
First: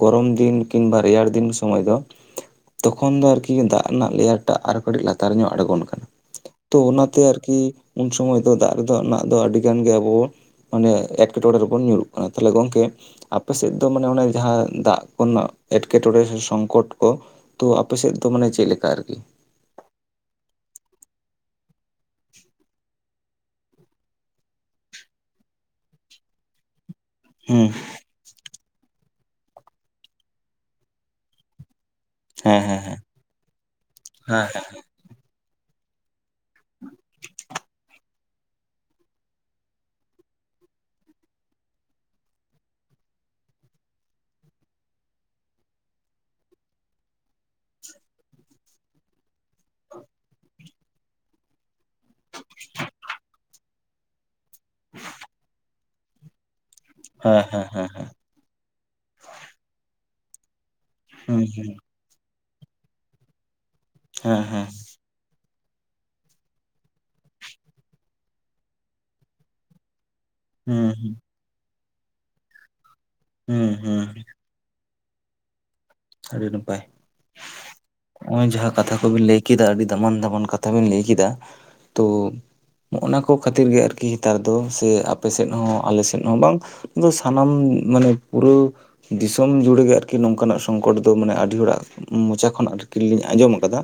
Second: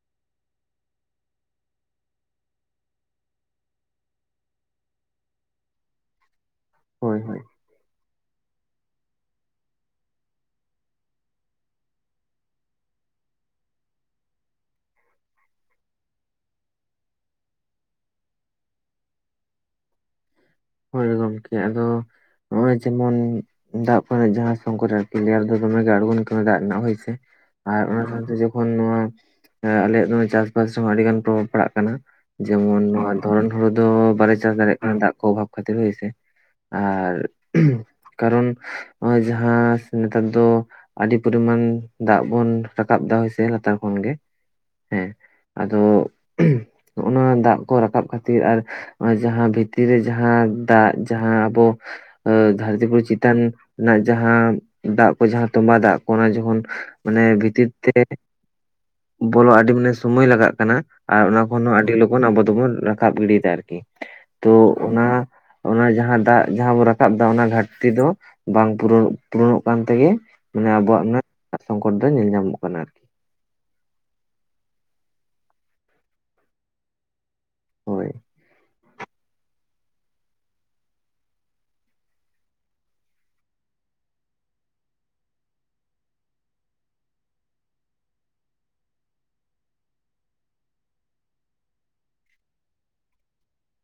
ᱜᱚᱨᱚᱢ ᱫᱤᱱ ᱠᱤᱝᱵᱟ ᱨᱮᱭᱟᱲ ᱫᱤᱱ ᱥᱚᱢᱚᱭ ᱫᱚ᱾ ᱛᱚᱠᱷᱚᱱ ᱫᱚ ᱟᱨᱠᱤ ᱫᱟᱜ ᱨᱮᱱᱟᱜ ᱞᱮᱭᱟᱨ ᱴᱟᱜ ᱟᱨᱚ ᱠᱟᱴᱤᱜ ᱞᱟᱛᱟᱨ ᱧᱚᱜ ᱟᱸᱬᱜᱚᱱ ᱠᱟᱱᱟ᱾ ᱛᱚ ᱦᱳᱭ ᱚᱱᱟᱛᱮ ᱦᱳᱭ ᱟᱨᱠᱤ ᱩᱱ ᱥᱚᱢᱚᱭ ᱫᱚ ᱫᱟᱜ ᱨᱮᱫᱚ ᱨᱮᱱᱟᱜ ᱫᱚ ᱟᱹᱰᱤ ᱜᱟᱱ ᱜᱮ ᱟᱵᱚ᱾ ᱢᱟᱱᱮ ᱮᱸᱴᱠᱮᱴᱚᱸᱬᱮ ᱨᱮᱵᱚᱱ ᱧᱩᱨᱩᱜ ᱠᱟᱱᱟ ᱛᱟᱦᱞᱮ ᱜᱚᱝᱠᱮ᱾ ᱟᱯᱮ ᱥᱮᱜ ᱫᱚ ᱢᱟᱱᱮ ᱚᱱᱮ ᱡᱟᱸᱦᱟ ᱫᱟᱜ ᱠᱚᱨᱮᱱᱟᱜ ᱮᱸᱴᱠᱮᱴᱚᱸᱬᱮ ᱥᱮ ᱥᱚᱝᱠᱚᱴ ᱠᱚ᱾ ᱛᱚ ᱟᱯᱮᱥᱮᱫ ᱫᱚ ᱢᱟᱱᱮ ᱪᱮᱜ ᱞᱮᱠᱟ ᱟᱨᱠᱤ᱾ ᱦᱳᱭ ᱜᱚᱝᱠᱮ ᱟᱫᱚ᱾ ᱱᱚᱜ ᱚᱭ ᱡᱮᱢᱚᱱ ᱫᱟᱜ ᱠᱚᱨᱮᱱᱟᱜ ᱡᱟᱸᱦᱟ ᱥᱚᱝᱠᱚᱴ ᱟᱨᱠᱤ ᱞᱮᱭᱟᱨ ᱫᱚ ᱫᱚᱢᱮ ᱜᱮ ᱟᱬᱜᱳᱱ ᱠᱟᱱᱟ ᱫᱟᱜ ᱨᱮᱱᱟᱜ ᱦᱳᱭ ᱥᱮ᱾ ᱦᱩᱸ ᱟᱨ ᱚᱱᱟ ᱥᱟᱶᱛᱮ ᱡᱚᱠᱷᱚᱱ ᱱᱚᱣᱟ ᱟᱞᱮᱭᱟᱜ ᱫᱚ ᱪᱟᱥᱵᱟᱥ ᱨᱮᱦᱚᱸ ᱟᱰᱤ ᱜᱟᱱ ᱯᱨᱚᱵᱷᱟᱵᱽ ᱯᱟᱲᱟᱜ ᱠᱟᱱᱟ᱾ ᱦᱮᱸ ᱦᱮᱸ ᱡᱮᱢᱚᱱ ᱦᱮᱸ ᱱᱚᱣᱟ ᱫᱷᱚᱨᱚᱱ ᱦᱩᱲᱩ ᱫᱚ ᱵᱟᱞᱮ ᱦᱮᱸ ᱪᱟᱥ ᱫᱟᱲᱮᱭᱟᱜ ᱠᱟᱱᱟ ᱫᱟᱜ ᱠᱚ ᱚᱵᱷᱟᱵᱽ ᱠᱷᱟᱹᱛᱤᱨ ᱦᱳᱭᱥᱮ᱾ ᱟᱨ ᱠᱟᱨᱚᱱ ᱱᱚᱜ-ᱚᱭ ᱡᱟᱸᱦᱟ ᱱᱮᱛᱟᱨ ᱫᱚ᱾ ᱟᱰᱤ ᱯᱚᱨᱤᱢᱟᱱ ᱫᱟᱜ ᱵᱚᱱ ᱨᱟᱠᱟᱵ ᱫᱟ ᱦᱳᱭᱥᱮ ᱞᱟᱛᱟᱨ ᱠᱷᱚᱱ ᱜᱮ ᱦᱮᱸ᱾ ᱟᱫᱚ ᱱᱚᱜ ᱱᱚᱣᱟ ᱫᱟᱜ ᱠᱚ ᱨᱟᱠᱟᱵ ᱠᱷᱟᱛᱤᱨ ᱟᱨ ᱚᱸᱜ-ᱚᱭ ᱡᱟᱸᱦᱟ ᱵᱷᱤᱛᱤᱨ ᱨᱮ ᱡᱟᱸᱦᱟ᱾ ᱦᱟᱸ ᱫᱟᱜ ᱡᱟᱸᱦᱟ ᱟᱵᱚ ᱫᱷᱟᱨᱛᱤ ᱯᱩᱨᱤ ᱪᱮᱛᱟᱱ ᱨᱮᱱᱟᱜ ᱡᱟᱸᱦᱟ᱾ ᱫᱟᱜ ᱠᱚ ᱡᱟᱸᱦᱟ ᱛᱚᱢᱵᱟ ᱫᱟᱜ ᱠᱚ ᱚᱱᱟ ᱡᱚᱠᱷᱚᱱ ᱢᱟᱱᱮ ᱦᱮᱸ ᱦᱮᱸ ᱦᱮᱸ ᱵᱷᱤᱛᱤᱨ ᱦᱮᱸ ᱛᱮ᱾ ᱵᱚᱞᱚᱜ ᱟᱰᱤ ᱢᱟᱱᱮ ᱥᱳᱢᱳᱭ ᱞᱟᱜᱟᱜ ᱠᱟᱱᱟ ᱟᱨ ᱚᱱᱟ ᱦᱮᱸ ᱠᱷᱚᱱ ᱦᱚᱸ ᱟᱰᱤ ᱞᱚ ᱩᱱ ᱟᱵᱚ ᱫᱚᱵᱚᱱ ᱨᱟᱠᱟᱵ ᱜᱤᱰᱤᱭᱫᱟ ᱟᱨᱠᱤ᱾ ᱦᱮᱸ ᱛᱚ ᱦᱮᱸ᱾ ᱚᱱᱟ ᱚᱱᱟ ᱡᱟᱸᱦᱟ ᱫᱟᱜ ᱡᱟᱸᱦᱟ ᱵᱩ ᱨᱟᱠᱟᱵ ᱫᱟ ᱚᱱᱟ ᱜᱷᱟᱴᱛᱤ ᱫᱚ᱾ ᱵᱟᱝ ᱯᱩᱨᱟᱹᱣ ᱯᱩᱨᱚᱱᱚᱜ ᱠᱟᱱ ᱛᱮᱜᱮ ᱢᱟᱱᱮ ᱟᱵᱚᱣᱟᱜ ᱦᱮᱸ ᱚᱱᱟ ᱥᱚᱝᱠᱚᱴ ᱫᱚ ᱧᱮᱞ ᱧᱟᱢᱚᱜ ᱠᱟᱱᱟ ᱟᱨᱠᱤ᱾ ᱦᱩᱸ ᱦᱩᱸ᱾ ᱟᱹᱰᱤ ᱱᱟᱯᱟᱭ ᱦᱳᱭ ᱚᱸᱜ-ᱚᱭ ᱡᱟᱸᱦᱟ᱾ ᱠᱟᱛᱷᱟ ᱠᱚᱵᱤᱱ ᱞᱟᱹᱭ ᱠᱮᱫᱟ ᱟᱹᱰᱤ ᱫᱟᱢᱟᱱ ᱫᱟᱢᱟᱱ ᱠᱟᱛᱷᱟ ᱵᱤᱱ ᱞᱟᱹᱭ ᱠᱮᱫᱟ ᱛᱳ᱾ ᱱᱚᱜ-ᱱᱟ ᱠᱚ ᱠᱷᱟᱹᱛᱤᱨ ᱜᱮ ᱟᱨᱠᱤ ᱦᱮᱸᱛᱟᱨ ᱫᱚ ᱥᱮ ᱟᱯᱮ ᱥᱮᱫ ᱦᱚᱸ ᱟᱞᱮ ᱥᱮᱫ ᱦᱚᱸ ᱵᱟᱝ᱾ ᱫᱚ ᱥᱟᱱᱟᱢ ᱢᱟᱱᱮ ᱯᱩᱨᱟᱹᱣ ᱫᱤᱥᱚᱢ ᱡᱩᱲᱮ ᱜᱮ ᱟᱨᱠᱤ ᱱᱚᱝᱠᱟᱱᱟᱜ᱾ ᱥᱚᱝᱠᱚᱴ ᱫᱚ ᱢᱟᱱᱮ ᱟᱹᱰᱤ ᱦᱚᱲᱟᱜ ᱢᱚᱪᱟ ᱠᱷᱚᱱ ᱟᱨᱠᱤ ᱞᱤᱧ ᱟᱸᱡᱚᱢ ᱟᱠᱟᱫᱟ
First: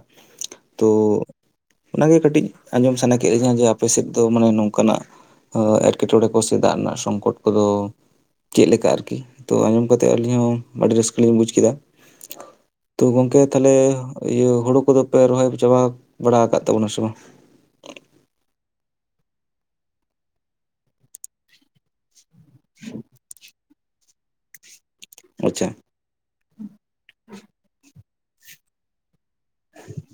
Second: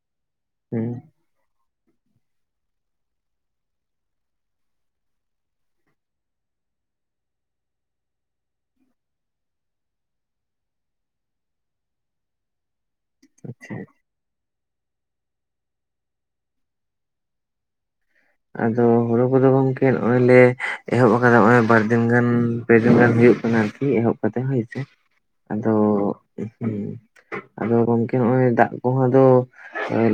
ᱦᱮᱸ ᱛᱳ ᱚᱱᱟᱜᱮ ᱠᱟᱹᱴᱤᱡ ᱟᱸᱡᱚᱢ ᱥᱟᱱᱟ ᱠᱮᱫ ᱞᱤᱧᱟᱹ ᱡᱮ ᱟᱯᱮ ᱥᱮᱫ ᱫᱚ ᱢᱟᱱᱮ ᱱᱚᱝᱠᱟᱱᱟᱜ ᱮᱴᱠᱮᱴᱚᱬᱮ ᱠᱚ ᱥᱮ ᱫᱟᱜ ᱨᱮᱱᱟᱜ ᱥᱚᱝᱠᱚᱴ ᱠᱚᱫᱚ ᱪᱮᱫ ᱞᱮᱠᱟ ᱟᱨᱠᱤ ᱛᱚ ᱟᱸᱡᱚᱢ ᱠᱟᱛᱮᱫ ᱟᱹᱞᱤᱧ ᱦᱚᱸ ᱟᱹᱰᱤ ᱨᱟᱹᱥᱠᱟᱹ ᱞᱤᱧ ᱵᱩᱡ ᱠᱮᱫᱟ᱾ ᱛᱚ ᱜᱚᱝᱠᱮ ᱛᱟᱦᱚᱞᱮ ᱤᱭᱟᱹ ᱦᱩᱲᱩ ᱠᱚᱫᱚ ᱯᱮ ᱨᱚᱦᱚᱭ ᱪᱟᱵᱟ ᱵᱟᱲᱟ ᱟᱠᱟᱫ ᱛᱟᱵᱚᱱᱟ ᱥᱮ ᱵᱟᱝ- ᱟᱫᱚ ᱦᱩᱲᱩ ᱠᱚᱫᱚ ᱜᱚᱝᱠᱮ ᱱᱚᱜ-ᱚᱭ ᱞᱮ ᱮᱦᱚᱵ ᱟᱠᱟᱫᱟ ᱱᱚᱜ-ᱚᱭ ᱵᱟᱨᱫᱤᱱ ᱜᱟᱱ- ᱯᱮ ᱫᱤᱱ ᱜᱟᱱ ᱦᱩᱭᱩᱜ ᱠᱟᱱᱟ ᱟᱨᱠᱤ ᱮᱦᱚᱵ ᱠᱟᱛᱮᱫ ᱦᱳᱭᱥᱮ ᱟᱪᱪᱷᱟ ᱟᱫᱚ- ᱦᱮᱸ ᱟᱫᱚ ᱜᱚᱝᱠᱮ ᱱᱚᱜ-ᱚᱭ ᱫᱟᱜ ᱠᱚᱦᱚᱸ ᱟᱫᱚ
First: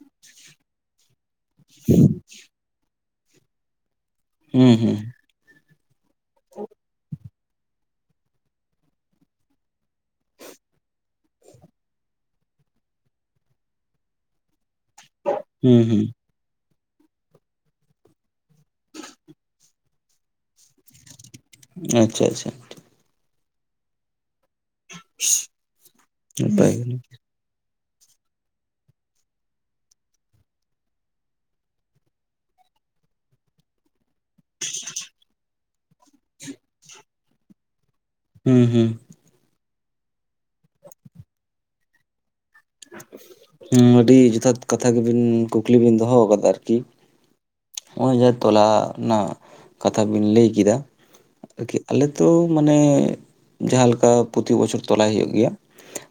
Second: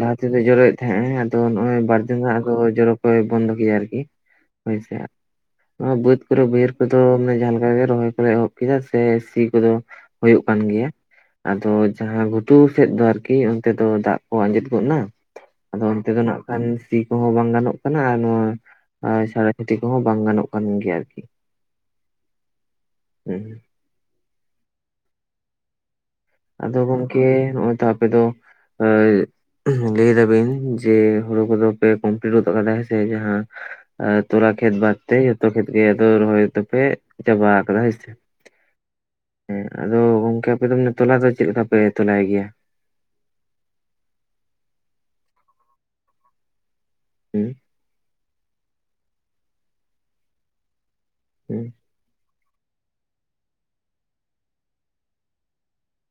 ᱞᱟᱦᱟ ᱛᱮᱫᱚ ᱡᱚᱨᱮᱫ ᱦᱮᱸ ᱟᱫᱚ ᱱᱚᱜ-ᱚᱭ ᱵᱟᱨ ᱫᱤᱱ ᱟᱫᱚ ᱡᱚᱨᱚ ᱠᱚᱭ ᱵᱚᱱᱫᱚ ᱠᱮᱫᱭᱟ ᱟᱨᱠᱤ ᱦᱩᱸ ᱦᱳᱭ ᱥᱮ ᱦᱩᱸ ᱦᱟᱜ ᱵᱟᱹᱫᱽ ᱠᱚᱨᱮ ᱵᱟᱹᱭᱦᱟᱹᱲ ᱠᱚᱫᱚ ᱢᱟᱱᱮ ᱡᱟᱦᱟᱸ ᱞᱮᱠᱟᱜᱮ ᱨᱚᱦᱚᱭ ᱠᱚᱫᱞᱮ ᱮᱦᱚᱵ ᱠᱮᱫᱟ ᱥᱮ ᱥᱤ ᱠᱚᱫᱚ ᱦᱩᱭᱩᱜ ᱠᱟᱱ ᱜᱮᱭᱟ᱾ ᱟᱫᱚ ᱡᱟᱦᱟᱸ ᱜᱷᱩᱴᱩ ᱥᱮᱫ ᱫᱚ ᱟᱨᱠᱤ ᱚᱱᱛᱮ ᱫᱚ ᱫᱟᱜ ᱠᱚ ᱟᱸᱡᱮᱫ ᱜᱚᱫ ᱮᱱᱟ- ᱦᱩᱸ ᱟᱫᱚ ᱦᱩᱸ ᱚᱱᱛᱮ ᱫᱚ ᱱᱟᱜ ᱠᱷᱟᱱ ᱥᱤ ᱠᱚᱦᱚᱸ ᱵᱟᱝ ᱜᱟᱱᱚᱜ-ᱟ᱾ ᱠᱟᱱᱟ ᱱᱚᱣᱟ ᱪᱟᱲᱟ ᱪᱷᱩᱴᱤ ᱠᱚᱦᱚᱸ ᱵᱟᱝ ᱜᱟᱱᱚᱜ ᱠᱟᱱ ᱜᱮᱭᱟ ᱟᱨᱠᱤ ᱟᱪᱪᱷᱟ ᱟᱪᱪᱷᱟ ᱦᱚᱸ ᱱᱟᱯᱟᱭ ᱟᱫᱚ ᱜᱮ ᱜᱚᱝᱠᱮ ᱱᱚᱜ-ᱚᱭ ᱛᱚ ᱟᱯᱮ ᱫᱚ ᱮ ᱞᱟᱹᱭ ᱫᱟᱵᱤᱱ ᱡᱮ ᱦᱩᱲᱩ ᱠᱚᱫᱚ ᱯᱮ ᱠᱚᱢᱯᱞᱤᱴ ᱜᱚᱫ ᱠᱟᱫᱟ ᱦᱮ ᱥᱮ ᱡᱟᱦᱟᱸ ᱛᱚᱨᱟ ᱠᱷᱮᱛ ᱵᱟᱫᱛᱮ ᱡᱚᱛᱚ ᱠᱷᱮᱛ ᱜᱮ ᱟᱫᱚ ᱨᱚᱦᱚᱭ ᱛᱚ ᱯᱮ ᱪᱟᱵᱟ ᱟᱠᱟᱫᱟ ᱦᱮ ᱥᱮ- ᱦᱩᱸ ᱦᱩᱸ ᱦᱮᱸ ᱟᱫᱚ ᱜᱚᱝᱠᱮ ᱟᱯᱮ ᱫᱚ ᱛᱚᱞᱟ ᱫᱚ ᱪᱮᱫ ᱞᱮᱠᱟ ᱯᱮ ᱛᱚᱞᱟᱭ ᱜᱮᱭᱟ? ᱦᱩᱸ ᱟᱹᱰᱤ ᱡᱚᱛᱷᱟᱛ ᱠᱟᱛᱷᱟ ᱜᱮᱵᱤᱱ ᱠᱩᱠᱞᱤ ᱵᱤᱱ ᱫᱚᱦᱚ ᱟᱠᱟᱫᱟ ᱟᱨᱠᱤ ᱦᱮᱸ ᱱᱚᱜ-ᱚᱭ ᱡᱟᱦᱟᱸ ᱛᱚᱞᱟ ᱨᱮᱱᱟᱜ ᱠᱟᱛᱷᱟ ᱵᱤᱱ ᱞᱟᱹᱭ ᱠᱮᱫᱟ᱾ ᱦᱩᱸ ᱟᱨᱠᱤ ᱟᱞᱮ ᱫᱚ ᱢᱟᱱᱮ ᱡᱟᱦᱟᱸ ᱞᱮᱠᱟ ᱯᱨᱚᱛᱤ ᱵᱚᱪᱷᱚᱨ ᱛᱚᱞᱟᱭ ᱦᱩᱭᱩᱜ ᱜᱮᱭᱟ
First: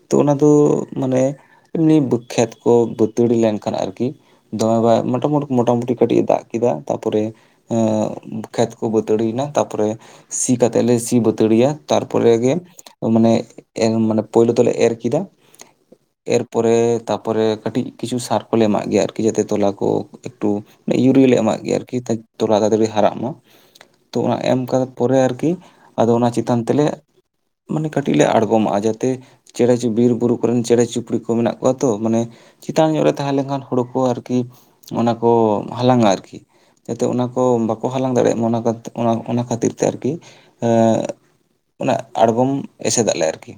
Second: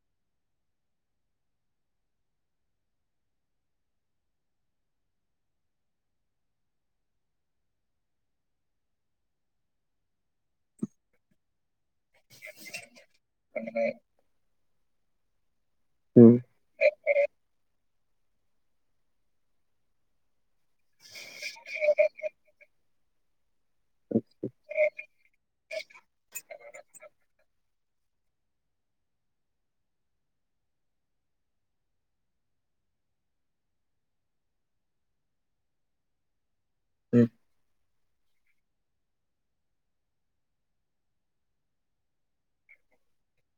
ᱛᱚ ᱚᱱᱟ ᱫᱚ ᱢᱟᱱᱮ ᱮᱢᱱᱤ ᱠᱷᱮᱛ ᱠᱚ ᱵᱟᱹᱛᱟᱹᱲᱤ ᱞᱮᱱᱠᱷᱟᱱ ᱟᱨᱠᱤ ᱫᱚᱢᱮ ᱵᱟᱨ ᱢᱚᱴᱟᱢᱩ ᱢᱚᱴᱟ ᱢᱩᱴᱤ ᱠᱟᱹᱴᱤᱡ ᱮ ᱫᱟᱜ ᱠᱮᱫᱟ ᱛᱟᱨᱯᱚᱨᱮ- ᱮ ᱠᱷᱮᱛ ᱠᱚ ᱵᱟᱹᱛᱟᱹᱲᱤᱭᱮᱱᱟ ᱛᱟᱯᱚᱨᱮ ᱥᱤ ᱠᱟᱛᱮᱜ ᱞᱮ ᱥᱤ ᱵᱟᱹᱛᱟᱹᱲᱤᱭᱟ ᱛᱟᱨᱯᱚᱨᱮ ᱜᱮ ᱢᱟᱱᱮ ᱢᱟᱱᱮ ᱯᱳᱭᱞᱳ ᱫᱚᱞᱮ ᱮᱨ ᱠᱮᱫᱟ ᱦᱩᱸ ᱮᱨ ᱛᱟᱯᱚᱨᱮ ᱠᱟᱹᱴᱤᱡ ᱠᱤᱪᱷᱩ ᱥᱟᱨ ᱠᱚ ᱞᱮ ᱮᱢᱟᱜ ᱜᱮᱭᱟ ᱟᱨᱠᱤ ᱡᱟᱛᱮ ᱛᱚᱞᱟ ᱠᱚ ᱮᱠᱴᱩ ᱤᱭᱩᱨᱤᱭᱟᱹ ᱞᱮ ᱮᱢᱟᱜ ᱮᱢᱟᱜ ᱜᱮᱭᱟ ᱟᱨᱠᱤ ᱛᱚᱞᱟ ᱛᱟᱛᱟᱹᱲᱤ ᱦᱟᱨᱟᱜ ᱢᱟ ᱛᱚ ᱚᱱᱟ ᱮᱢ ᱠᱟ ᱯᱚᱨᱮ ᱟᱨᱠᱤ ᱟᱫᱚ ᱚᱱᱟ ᱪᱮᱛᱟᱱ ᱛᱮᱞᱮ- ᱢᱟᱱᱮ ᱠᱟᱹᱴᱤᱡ ᱞᱮ ᱟᱬᱜᱚᱢᱟᱜ-ᱟ ᱡᱟᱛᱮ ᱪᱮᱬᱮ ᱪᱩ ᱵᱤᱨ-ᱵᱩᱨᱩ ᱠᱚᱨᱮᱱ ᱪᱮᱬᱮ ᱪᱩᱯᱲᱤ ᱠᱚ ᱢᱮᱱᱟᱜ ᱠᱚᱣᱟ ᱛᱚ ᱢᱟᱱᱮ ᱪᱮᱛᱟᱱ ᱧᱚᱜ ᱨᱮ ᱛᱟᱦᱮᱸᱞᱮᱱᱠᱷᱟᱱ ᱦᱳᱲᱩ ᱠᱚ ᱟᱨᱠᱤ ᱚᱱᱟᱠᱚ ᱦᱟᱞᱟᱝ-ᱟ ᱟᱨᱠᱤ ᱡᱟᱛᱮ ᱚᱱᱟ ᱠᱚ ᱵᱟᱠᱚ ᱦᱟᱞᱟᱝ ᱫᱟᱲᱮᱭᱟᱜ ᱢᱟ ᱚᱱᱟ ᱚᱱᱟ ᱠᱷᱟᱹᱛᱤᱨ ᱛᱮ ᱟᱨᱠᱤ ᱮᱸ ᱚᱱᱟ ᱟᱬᱜᱚᱢ ᱮᱥᱮᱫᱟᱜ ᱞᱮ ᱟᱨᱠᱤ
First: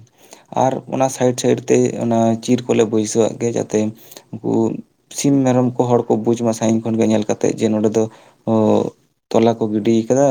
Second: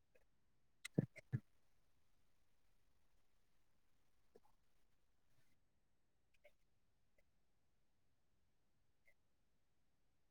ᱟᱨ ᱚᱱᱟ ᱥᱟᱭᱤᱰ ᱥᱟᱭᱤᱰ ᱛᱮ ᱚᱱᱟ ᱪᱤᱨ ᱠᱚᱞᱮ ᱵᱟᱹᱭᱥᱟᱹᱣᱟᱜ ᱜᱮ ᱡᱟᱛᱮ ᱩᱱᱠᱩ ᱥᱤᱢ ᱢᱮᱨᱚᱢ ᱠᱚ ᱦᱚᱲ ᱠᱚ ᱵᱩᱡ ᱢᱟ ᱥᱟᱺᱜᱤᱧ ᱠᱷᱚᱱ ᱜᱮ ᱧᱮᱞ ᱠᱟᱛᱮ ᱛᱮᱫ ᱡᱮ ᱱᱚᱸᱰᱮ ᱫᱚ ᱛᱚᱞᱟ ᱠᱚ ᱜᱤᱰᱤ ᱟᱠᱟᱫᱟ᱾